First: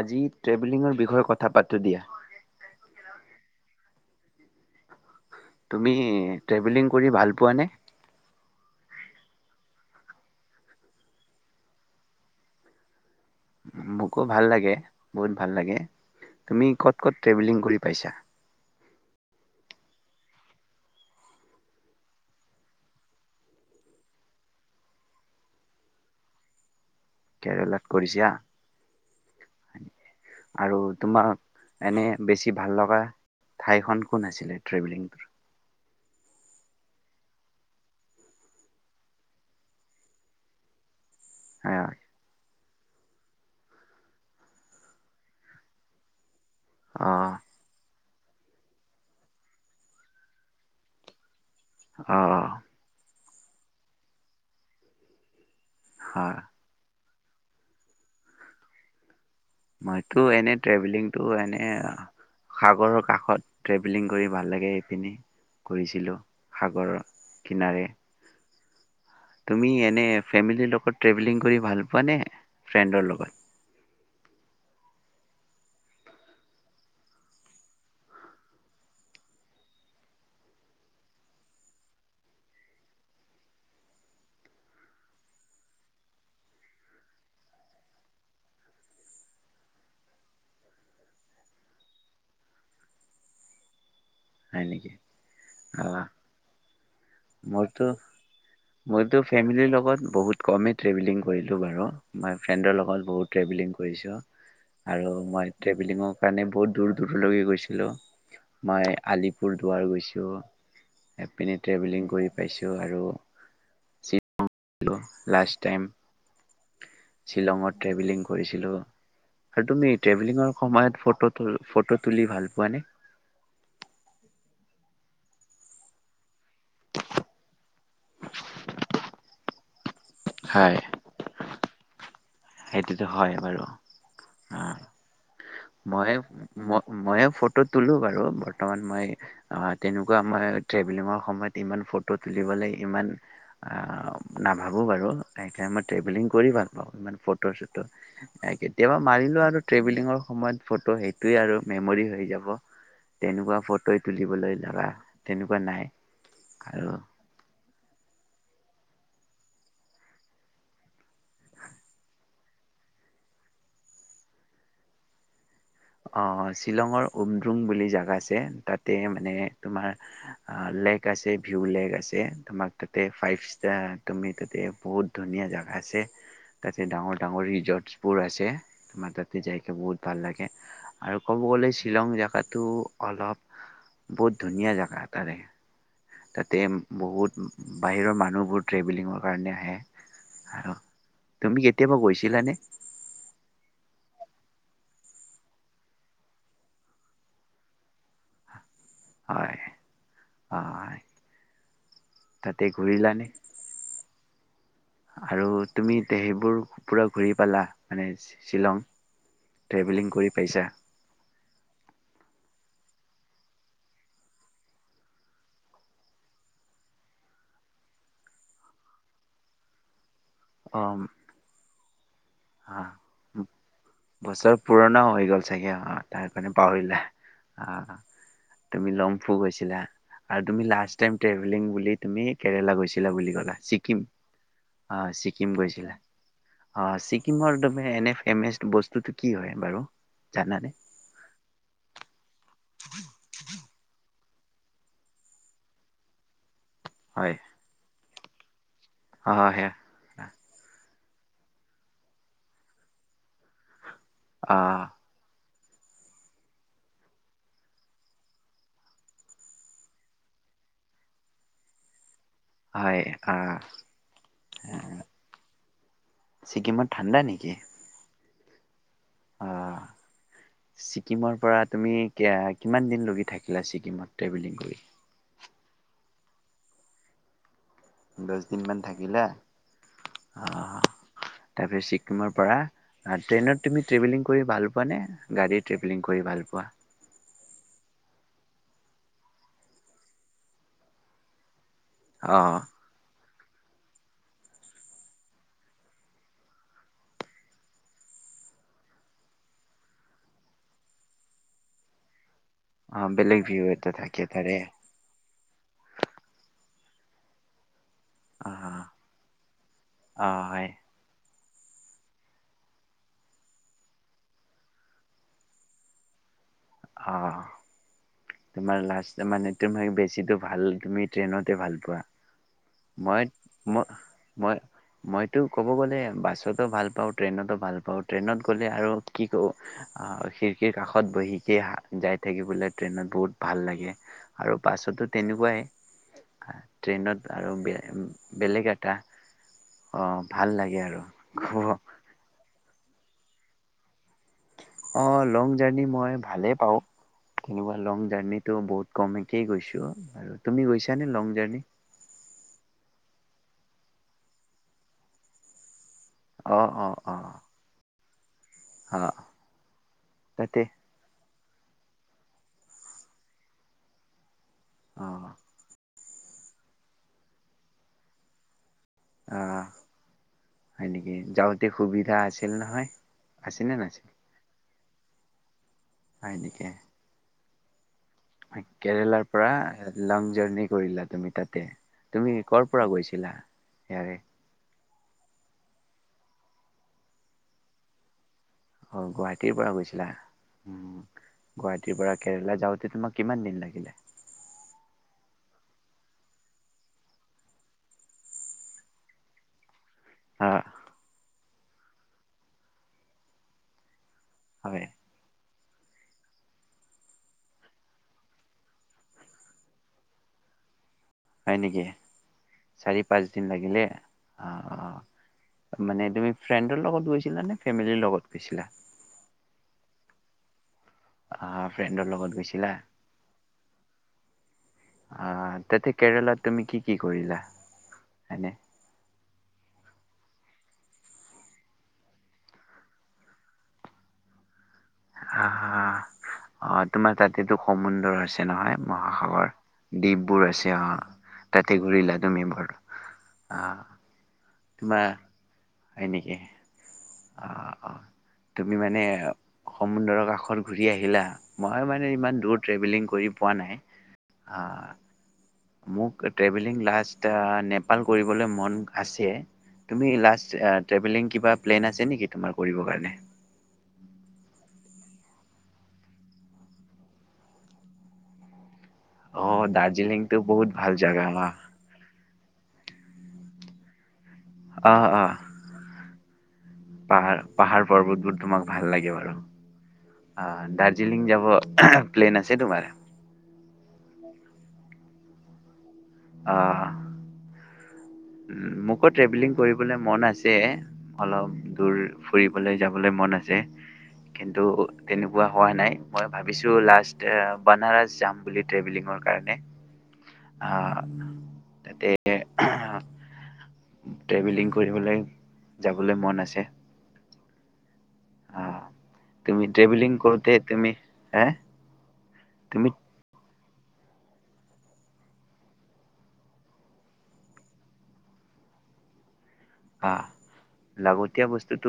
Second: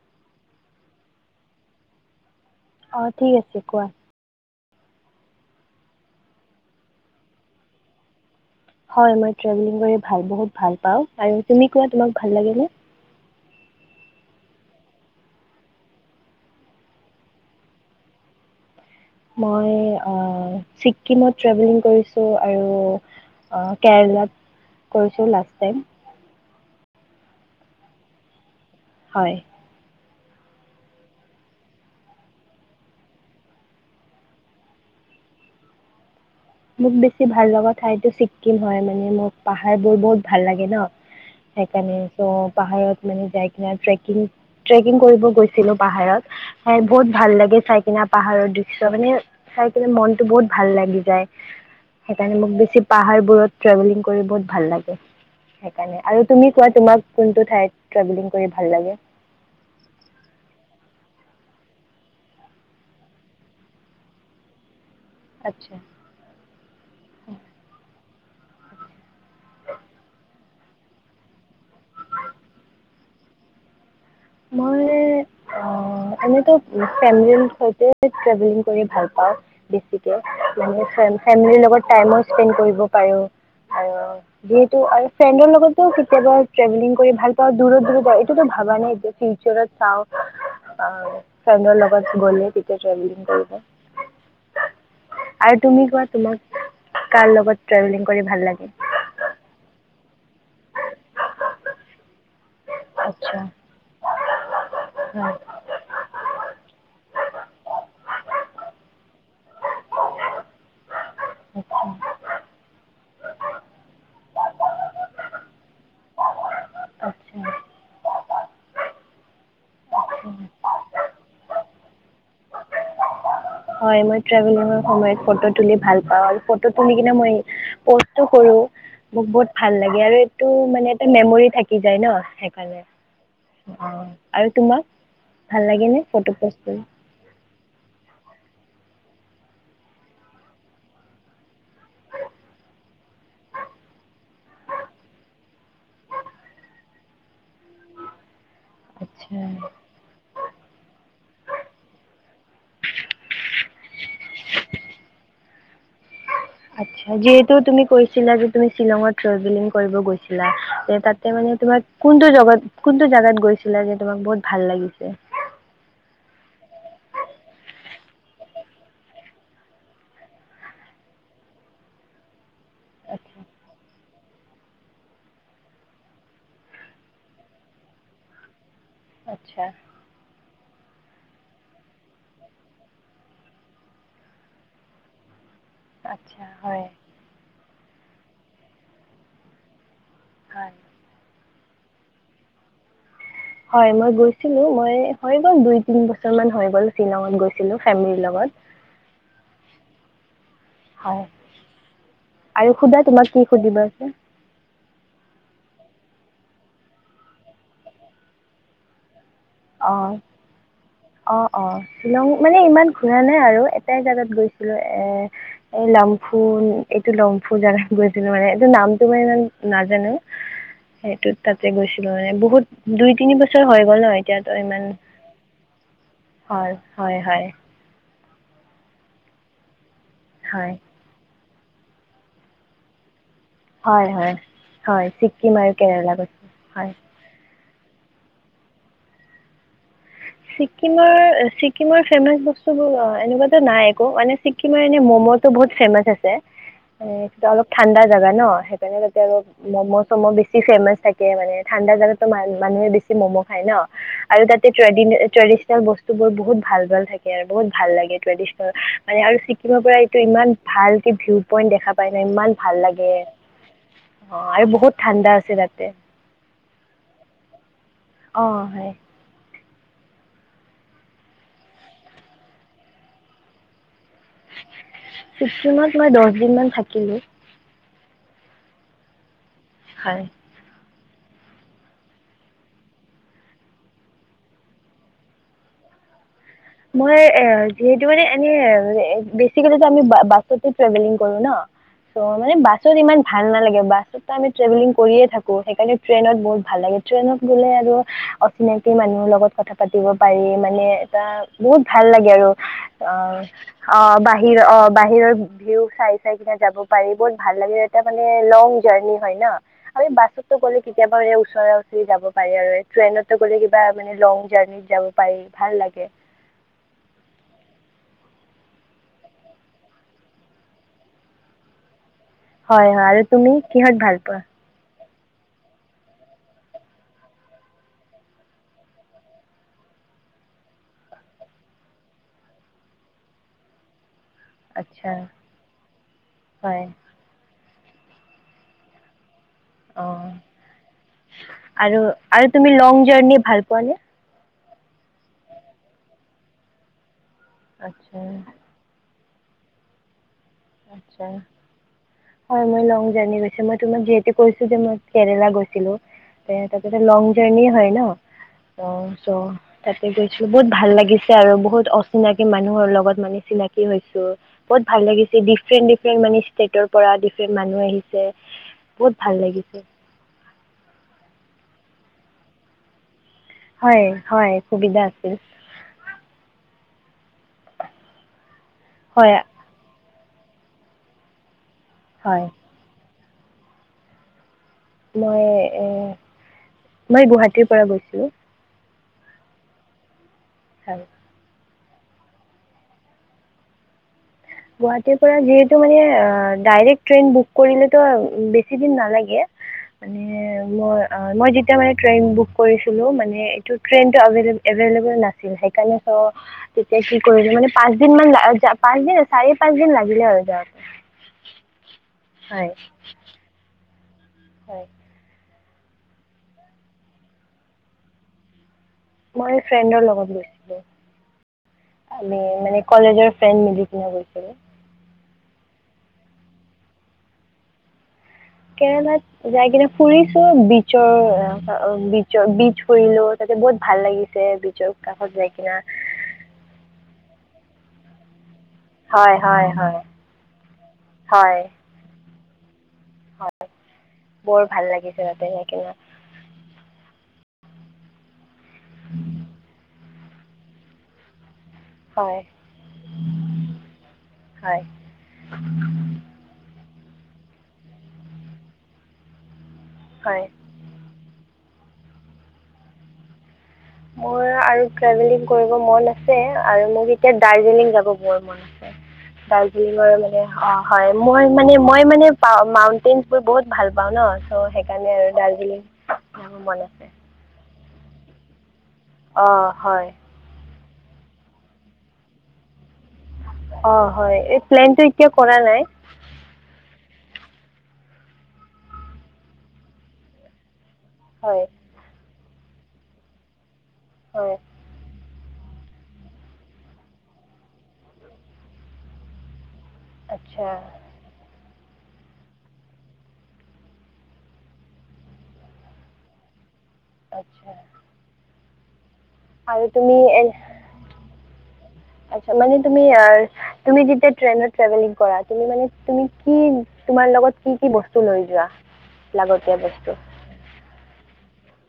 আজি ট্ৰেভেলিংৰ বিষয় কথা পাতোঁ দিয়া। অ ঠিক আছে, কোৱা। তুমি ট্ৰেভেলিং কৰি ভাল পোৱা নে? হয়, মই ট্ৰেভেলিং কৰি ভাল বহুত ভাল পাওঁ আৰু তুমি কোৱা, তোমক ভাল লাগে নে? মোকো ভাল লাগে, বহুত ভাল লাগে, তুমি ক'ত-ক'ত ট্ৰেভেলিং কৰি পাইছা? মই অ', ছিকিমত ট্ৰেভেলিং কৰিছোঁ আৰু কেৰেলাত কৰিছোঁ লাষ্ট টাইম। কেৰেলাত কৰিছা? হয়। আৰু তোমাক এনেই বেছি ভাল লগা ঠাইখন কোন আছিলে, ট্ৰেভেলিংৰ? মোক বেছি ভাল লগা ঠাইতো ছিকিম হয় মানে, মোক পাহাৰবোৰ বহুত ভাল লাগে ন। হয়, সেইকানে চব পাহাৰত মানে যায় কেনে ট্ৰেকিং-ট্ৰেকিং কৰিব গৈছিলোঁ পাহাৰত চাইডবোৰ ভাল অ', লাগে চাইকেনে। [unintelligible] পাহাৰৰ দৃশ্য, মানে চাইকেনে মনটো বহুত ভাল লাগি যায়। সেইকাৰণে অ', মোক বেছি পাহাৰ বোৰত ট্ৰেভেলিং কৰি বহুত ভাল লাগে। সেইকাৰণে আৰু হয়। তুমি কোৱা তোমাক কোনটো ঠাইত ট্ৰেভেলিং কৰি ভাল লাগে? মইটো এনেই ট্ৰেভেলিংটো এনেই সাগৰৰ কাষত ট্ৰেভেলিং কৰি ভাল লাগে। এনেই আচ্ছা কৰিছিলোঁ সাগৰৰ কিনাৰে। তুমি এনেই ফামেলিৰ লগত ট্ৰেভেলিং কৰি ভাল পোৱা নে ফ্ৰেণ্ডৰ লগত? মই অ, এনেইটো [unintelligible] ট্ৰেভেলিং কৰি ভালপাওঁ বেছিকে ফে, ফেমিলীৰ লগত টাইমো স্পেণ্ড কৰিব পাৰোঁ আৰু যিহেতু আৰু ফ্ৰেণ্ডৰ লগতো কেতিয়াবা ট্ৰেভেলিং কৰি ভালপাওঁ দূৰত-দূৰত হয়, এইটোতো ভাবা নাই এতিয় [unintelligible] চাওঁ, অ ফেমিলী লগত গ'লে কেতিয়াবা ট্ৰেভেলিং কৰিব। হয় নেকি, আৰু তুমি অহ্, কোৱা তোমাক কাৰ লগত ট্ৰেভেলিং কৰি ভাল লাগে মইতো-মইতো ফেমিলীৰ লগত বহুত কমেই ট্ৰেভেলিং কৰিলোঁ বাৰু। ফ্ৰেণ্ডৰ লগত বহুত আচ্ছা ট্ৰেভেলিং কৰিছোঁ আৰু হয় ট্ৰেভেলিংৰ কাৰণে বহুত দূৰ দূৰলৈও গৈ ছিলোঁ, মই আলিপুৰ দুৱাৰ গৈছোঁ। এপিনে আচ্ছা ট্ৰেভেলিং কৰি পাইছোঁ আৰু শ্বিলং [unintelligible] লাষ্ট টাইম। আচ্ছা হয় শ্বিলংত ট্ৰেভেলিং কৰিছিলোঁ। আৰু তুমি ট্ৰেভেলিংৰ সময়ত ফ'টো তো, ফ'টো তুলি ভাল পোৱা নে? হয় মই ট্ৰেভেলিঙৰ সময়ত ফটো তুলি ভাল পাও আৰু ফটো তুলি কিনে মই পষ্টো কৰো মোক বহুত ভাল লাগে ইয়াৰে টো হয় মানে এটা মেমৰি থাকি যায় ন। সেইকাৰণে সেইটোতো হয় বাৰু অঁ আৰু অ তোমাক ভাল লাগেনে মই ফটো প'ষ্ট কৰি ম মই ফটো তলো বাৰু বৰ্তমান মই আ তেনেকুৱা মই ট্ৰেভেলিংৰ সময়ত ইমান ফটো তুলিবলৈ ইমান নাভাবো বাৰু তাতকে মই ট্ৰেভেলিং কৰি ভাল পাওঁ ইমান ফটো ফটো- চটো এই কেতিয়াবা আচ্ছা মাৰিলো আৰু ট্ৰেভেলিঙৰ সময়ত, ফটো সেইটোৱে আৰু মেমৰি হৈ যাব, তেনেকুৱা ফটো তুলিবলৈ জ্বালা তেনেকুৱা নাই। আৰু আচ্ছা যিহেতু তুমি কৈছিলা যে তুমি শ্বিলঙত ট্ৰেভেলিং কৰিব গৈছিলা, যে তাতে মানে তোমাৰ কোনটো যাগাত কোনটো যাগাত গৈছিলা যে তোমাৰ ভাল লাগিছে। অ শ্বিলঙৰ উমদ্ৰুং বুলি জাগা আছে তাতে মানে তোমাৰ লেক আছে ভিউ লেক আছে তোমাক তাতে আচ্ছা ফাইভ ষ্টাৰ, তুমি তাতে বহুত ধুনীয়া জাগা আছে তাতে ডাঙৰ ডাঙৰ ৰিজৰ্টছ বোৰ আছে তোমাৰ তাত আচ্ছা যাই কে বহুত ভাল লাগে, আৰু ক'ব গ'লে শ্বিলং জাগাতো অলপ বহুত ধুনীয়া জাগা তাৰে। আচ্ছা তাতে হয় বহুত বাহিৰৰ মানুহবোৰ ট্ৰেভেলিঙৰ কাৰণে আহে হয় আৰু তুমি কেতিয়াবা গৈছিলানে হয় মই গৈছিলো মই হৈ গ'ল দুই তিন ব ফেমেলী লগত। আ হয় তাতে আৰু সোধা ঘূৰিলা তোমাক নে? কি সুধিব আছে আৰু তুমি তে এইবোৰ পূৰা ঘূৰি পালা মানে শ্বিলং? ট্ৰেভেলিং অ' কৰি পাইছা অ' অ' শ্বিলং মানে ইমান ঘুৰা নাই আৰু এটাই জোগাত গৈছিলো এ এই লমফু এইটো লমফু জোগাত গৈছিলো মানে এইটো নামটো মানে ইমান নাজানো। সেইটো তাতে গৈছোঁ। হয় বহুত দুই তিনি অ বছৰ হৈ গ'ল ন। এতিয়াতো বছৰ ইমান পুৰণা হৈ গ'ল চাগে অ' তাৰ কাৰণে হয় পাহৰিলা। হয় হয় আহ তুমি লংফু গৈছিলা। আৰু তুমি হয় লাষ্ট টাইম টেভ ফুৰিম বুলি তুমি কেৰেলা গৈছিলা বুলি ক' হয় হয় হয় ছিকিম আৰু কেৰেলা কছে হয়। হৰদমে এনেফ এম এছ বস্তুতটো কি হয় বাৰু জানানে ছিকিমৰ ছিকিমৰ ফেমাচ বস্তুবোৰএনেকুৱাতো নাই একো, মানে ছিকিমৰ এনে ম'মটো বহুত ফেমাচ আছে এ হয় এটু ওলপ ঠাণ্ডাৰ জাগা ন সেইটো [unintelligible] অ সেয়া সেইয়া মানে, ঠাণ্ডা জেগাটটো মান-মানুহে বেছি ম'ম' খাই ন। আৰু অ তাতে জই ট্ৰেডিচনেল বস্তুবোৰ বহুত ভাল ভাল থাকে আৰু বহুত ভাল লাগে ট্ৰেডিচনেল, মানে আৰু ছিকিমৰ পৰা এইটো ইমান ভালকে ভিউ পইণ্ট দেখা পাইছে। ইমান ভাল হয় লাগে। অ অ আৰু বহুত ঠাণ্ডা আছে তাতে। ছিকিমত ঠাণ্ডা নেকি অ' হয়। অ', ছিকিমৰ পৰা তুমি কিআ-কিমান দিনলৈকে থাকিলা ছিকিমত? ট্ৰেভেলিং কৰি ছিকিমত মই দহ দিনমান থাকিলোঁ। দচদিনমান থাকিলা? হয়। অ তাৰপিছত ছিকিমৰ পৰা, ট্ৰেইনত তুমি ট্ৰেভেলিং কৰি ভাল পোৱানে, গাড়ী ট্ৰেভেলিং কৰি ভাল পোৱা? মই, এ যিহেতু মানে এনে এ বেচিকেলিটো আমি বা-বাছতে ট্ৰেভেলিং কৰোঁ ন। চ' অ মানে বাছত ইমান ভাল নালাগে, বাছত তাৰমানে ট্ৰেভেলিং কৰিয়ে থাকোঁ। সেইকাৰণে ট্ৰেইনত বহুত ভাল লাগে, ট্ৰেইনত গ'লে আৰু অচিনাকি মানুহৰ লগত কথা পাতিব পাৰি, মানে এটা বহুত ভাল লাগে আৰু। অ', বেলেগ ভিউ এটা অ', থাকে তাৰে বাহিৰ অ', বাহিৰৰ ভিউ চাই চাই কেনে যাব পাৰি, বহুত ভাল লাগে তাৰমানে অ লং জাৰ্নি হয় ন, আমি অ বাছতটো হয় গ'লে কেতিয়াবা এয়া ছয় উঠি যাব পাৰে আৰু এই ট্ৰেইনতটো গ'লে কিবা মানে লং জাৰ্নিত যাব পাৰি, ভাল লাগে। অ', তোমাৰ লাষ্ট মানে, তুমি বেছিতো ভাল তুমি ট্ৰেইনতে ভাল পোৱা। হয় হয় আৰু মই তুমি মই কিহত ভাল পোৱা? মই মইতো ক'ব গ'লে বাছতো ভাল পাওঁ, ট্ৰেইনতো ভাল পাওঁ, ট্ৰেইনত গ'লে আৰু কি কওঁ, আ খিৰিকীৰ কাষত বহি যি হা, যাই থাকিবলৈ ট্ৰেইনত বহুত ভাল লাগে। আৰু বাছতো আচ্ছা তেনেকুৱাই, আ হয় ট্ৰেইনত আৰু বে উম, বেলেগ এটা অ', অঁ ভাল লাগে আৰু আৰু আৰু তুমি লং জাৰ্নি ভাল পোৱানে? অ', লং জাৰ্নি মই ভালেই পাওঁ। এনেকুৱা লং আচ্ছা জাৰ্নিটো বহুত কমেই তেই গৈছোঁ, আৰু তুমি গৈছানে লং আচ্ছা, জাৰ্ণি? হয় মই লং জাৰ্নি গৈ ছো, মই তোমাক যিহেতু কৈছোঁ, যে মই কেৰেলা গৈছিলো। তে, অ', তাতেটো অ', লং অ', জাৰ্নিয়ে হয় ন। অ', চ' তাতে গৈছোঁ, তাতে বহুত ভাল লাগি তে আৰু বহুত অচিনাকি মানুহৰ লগত মানে চিনাকি হৈছোঁ। বহুত ভাল লাগিছ অ', ডিফৰেণ্ট ডিফৰেণ্ট মানে ষ্টেটৰ পৰা ডিফৰেণ্ট মানুহ আহিছে। বহুত ভাল অ', লাগিছে হয় নিকি? যাওঁতে সুবিধা আছিল নহয়। আছেনে হয়, নাছিল? হয়, সুবিধা আছিল। নেকি হয়, কেৰেলাৰ হয় পৰা আহে লং জাৰ্নি কৰিলা তুমি তাতে। তুমি হয় ক'ৰ পৰা গৈছিলা? ইয়াৰে মই এ, মই গুৱাহাটীৰ পৰা গৈছোঁ। অ', গুৱাহাটীৰ পৰা গৈছিলা? হয়। গুৱাহাটীৰ পৰা কেৰেলা যাওঁতে তোমাক কিমান দিন লাগিলে? গুৱাহাটীৰ পৰা যিহেতু মানে ডাইৰেক্ট ট্ৰেইন বুক কৰিলেটো বেছি দিন নালাগে, মানে অ', মই, মই যেতিয়া মানে ট্ৰেইন বুক কৰিছিলোঁ, মানে এইটো ট্ৰেইন এইটো আভিলএভে, হয়, এভেইলেৱেল নাছিল, সেই তেতিয়া কি কৰিলোঁ মানে পাঁচ দিন মান লাগি, আ পাঁচ দিন আছি চাৰি, পাঁচ দিন লাগিলে আৰু যাওঁতে। হয় নিকি, হয় চাৰি-পাঁচ দিন লাগিলে? হয়। আহ মানে তুমি ফ্ৰেণ্ডৰ লগত গৈছিলা নে ফেমিলি লগত গৈছিলা? মই ফ্ৰেণ্ডৰ লগত আহ ফ্ৰেণ্ডৰ গৈছিলোঁ। লগত আমি গৈছিলা মানে কলেজৰ ফ্ৰেণ্ড মিলি কেনে গৈছিলোঁ। আ, তাতে কেৰেলাত তুমি কি কি কৰিলা? এনে কেৰেলাত যায় কেনে ফুৰিছোঁ, বিছৰ, আ, বিছৰ-বিছ ফুৰিলোঁ, তাতে বহুত ভাল লাগিছে। বিছৰ কাষত যায় কেনে। টো সমুন্দৰ আছে নহয়। মহাসাগৰ, হয় হয় দ্বীপ বোৰ আছে, অ', হয় তাতে ঘূৰিলা? তুমি বৰ হয় আ বৰ ভাল তোমাৰ, লাগিছে তাতে যাই কিনে হয় নেকি? অ', অ', তুমি মানে সমুন্দৰৰ কাষ ঘৰ ঘূৰি আহিলা? মই মানে ইমান হয় দূৰ ট্ৰেভেলিং কৰি পোৱা নাই, আ হয় মোক ট্ৰেভেলিং লাষ্ট নেপাল কৰিবলৈ মন আছে। তুমি হয় লাষ্ট আ -ট্ৰেভেলিং কিবা প্লেন আছে নেকি তোমাৰ কৰিবৰ কাৰণে। মোৰ আৰু ট্ৰেভেলিং কৰিব মন আছে, আৰু মোৰ [unintelligible] দাৰ্জিলিং যাব বৰ মন আছ অ' দাৰ্জিলিঙৰ দাৰ্জিলিংটো মানে বহুত অ ভাল হয় জাগা ন। মই মানে-মই মানে পা মাউনটেইন বোৰ বহুত ভাল পাওঁ ন। ত অ' সেইকাৰণে আৰু অ' দাৰ্জিলিং, যাব মন আছে। পাহাৰ পাহাৰ পৰ্বতবোৰ তোমাক ভাল লাগে অঁ হয় বাৰু। জিলিং যাব প্লেন আছে তোমাৰ? অ হয় এই প্লেন টো এতিয়া কৰা নাই। অ', উ মোকো ট্ৰেভেলিং কৰিবলৈ মন আছে। অলপ হয় দূৰ ফুৰিবলৈ যাবলৈ মন আছে। হয় কিন্তু, তেনে কোৱা হোৱা নাই। মই ভাৱিছো লাষ্ট বানাৰস যাম বুলি ট্ৰেভেলিঙৰ কাৰণে। আচ্ছা। আহ তাতে এ ট্ৰেভেলিং কৰিবলৈ যাবলৈ মন আছে। আচ্ছা। আহ তুমি আৰু ট্ৰেভেলিং তুমি এ কৰোতে তুমি হা মানে তুমি আ তুমি যেতিয়া ট্ৰেইনত ট্ৰেভেলিং কৰা তুমি মানে- তুমি কি তোমাৰ লগত কি কি বস্তু লৈ যোৱা। লাগতিয়া বস্তু। এতিয়া বস্তুতটো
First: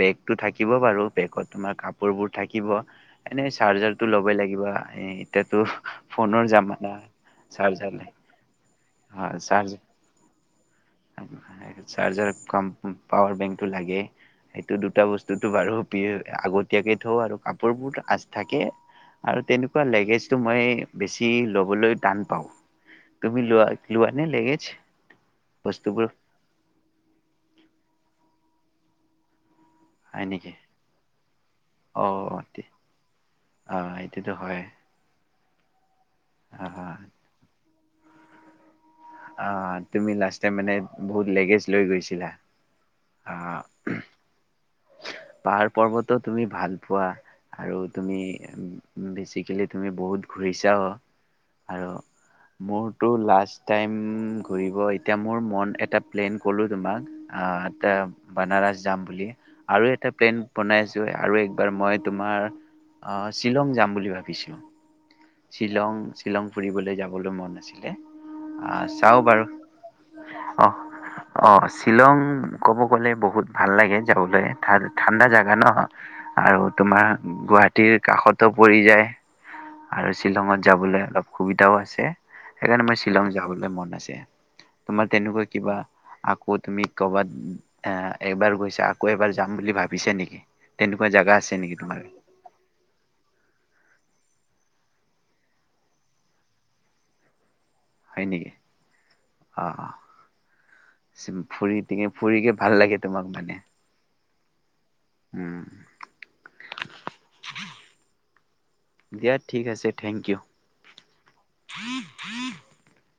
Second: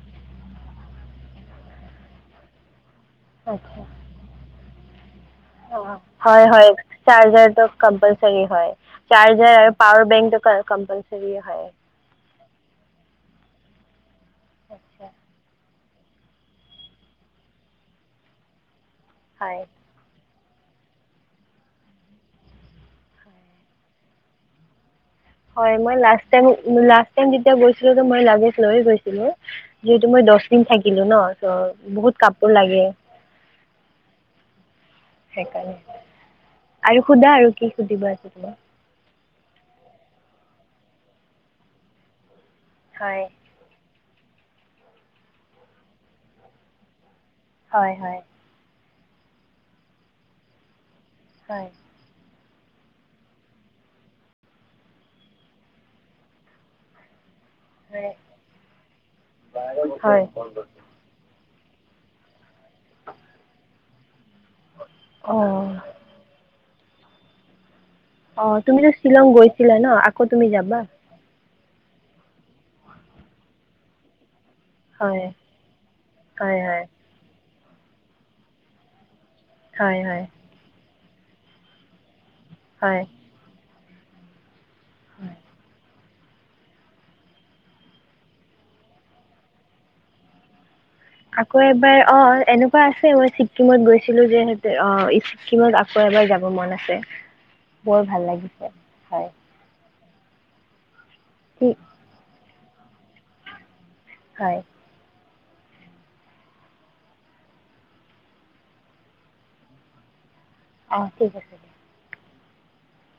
বেগতটো থাকিব বাৰু বেগত তোমাৰ কাপোৰবোৰ থাকিব এনেই আচ্ছা চাৰ্জাৰ টো ল'বই লাগিবা। এই হয় হয় চাৰ্জাৰটো চাৰ্জাৰ নাই। কম্পালচাৰী হয়। অ চাৰ্জাৰ চাৰ্জ আৰু পাৱাৰ বেংকটো ক কম্পালচৰি হয়। চাৰ্জাৰ কাম পাৱাৰ বেংক টো লাগে। সেইটো দুটা আচ্ছা বস্তুটো বাৰু দিও, আগতীয়াকে থওঁ আৰু। কাপোৰবোৰ আচ থাকে। আৰু হয় তেনেকুৱা লেগেজ মই বেছি লবলৈ টান পাওঁ, তুমি লোৱা লোৱানে লেগেছ। হয়, মই লাষ্ট টাই লাষ্ট টাইম যেতিয়া গৈছিলোঁ মই লাগেজ লৈ গৈছিলোঁ। যিহেতু মই হয় দহ নেকি দিন থাকিলোঁ ন, চৌ অ বহুত কাপোৰ তে লাগে, অ এইটোতো হয় সেইকাৰণে। আৰু সোধা? আৰু কি সুধিব আছে, তোমাৰ? অ, তুমি লাষ্ট টাইম মানে বহুত লেগেজ লৈ গৈছিলা। হয় আঃ। পাহাৰ পৰ্বতো তুমি ভাল পোৱা। আৰু হয় তুমি হয় উম বেচিকেলি তুমি বহুত ঘূৰিছা অ'। আৰু মোৰতো লাষ্ট টাইম ঘূৰিব এতিয়া মোৰ মন এটা প্লেন ক'লো তোমাক। অ, তে হয় বনাৰস যাম বুলি। আৰু হয় এটা হয় প্লেন বনাছো আৰু এক বাৰ মই তোমাৰ অ' শ্বিলং যাম বুলি ভাবিছোঁ। [inaudible] শ্বিলং-শ্বিলং ফুৰিবলৈ যাবলৈ মন আছিল। অ তুমিতো শ্বিলং গৈছিলা ন, আকৌ তুমি অ যাবা? অ, শ্বিলং ক'ব গ'লে বহুত ভাল লাগে যাবলৈ। ভাল হয় ঠাণ্ডা জাগা ন হয় আৰু হয় তোমাৰ গুৱাহা টীৰ কাষতো পৰি যায়। হয় আৰু হয় শ্বিলংত যাবলৈ অলপ সুবিধাও আছে। সেইকাৰণে মই হয় শ্বিলং যাবলৈ মন আছে। তোমাৰ তেনেকুৱা কিবা? আকৌ তুমি ক'ৰবাত এ এবাৰ গৈছা, আকৌ এবাৰ যাম বুলি ভাবিছা নেকি? তেনেকুৱা জাগা আছে আকৌ নেকি তোমাৰ এবাৰ অ এনেকুৱা আছে, মই ছিকিমত গৈছিলোঁ যে অ, ছিকিমত আকৌ এবাৰ যাব মন আছে। বৰ হয় ভাল নেকি লাগিছে, হয়। চিম ঠিক ফুৰি টিঙে ফুৰি কেপ [unintelligible] হয়। [unintelligible] দিয়া ঠিক‌ আছে, থেংক ইউ। [unintelligible] [unintelligible]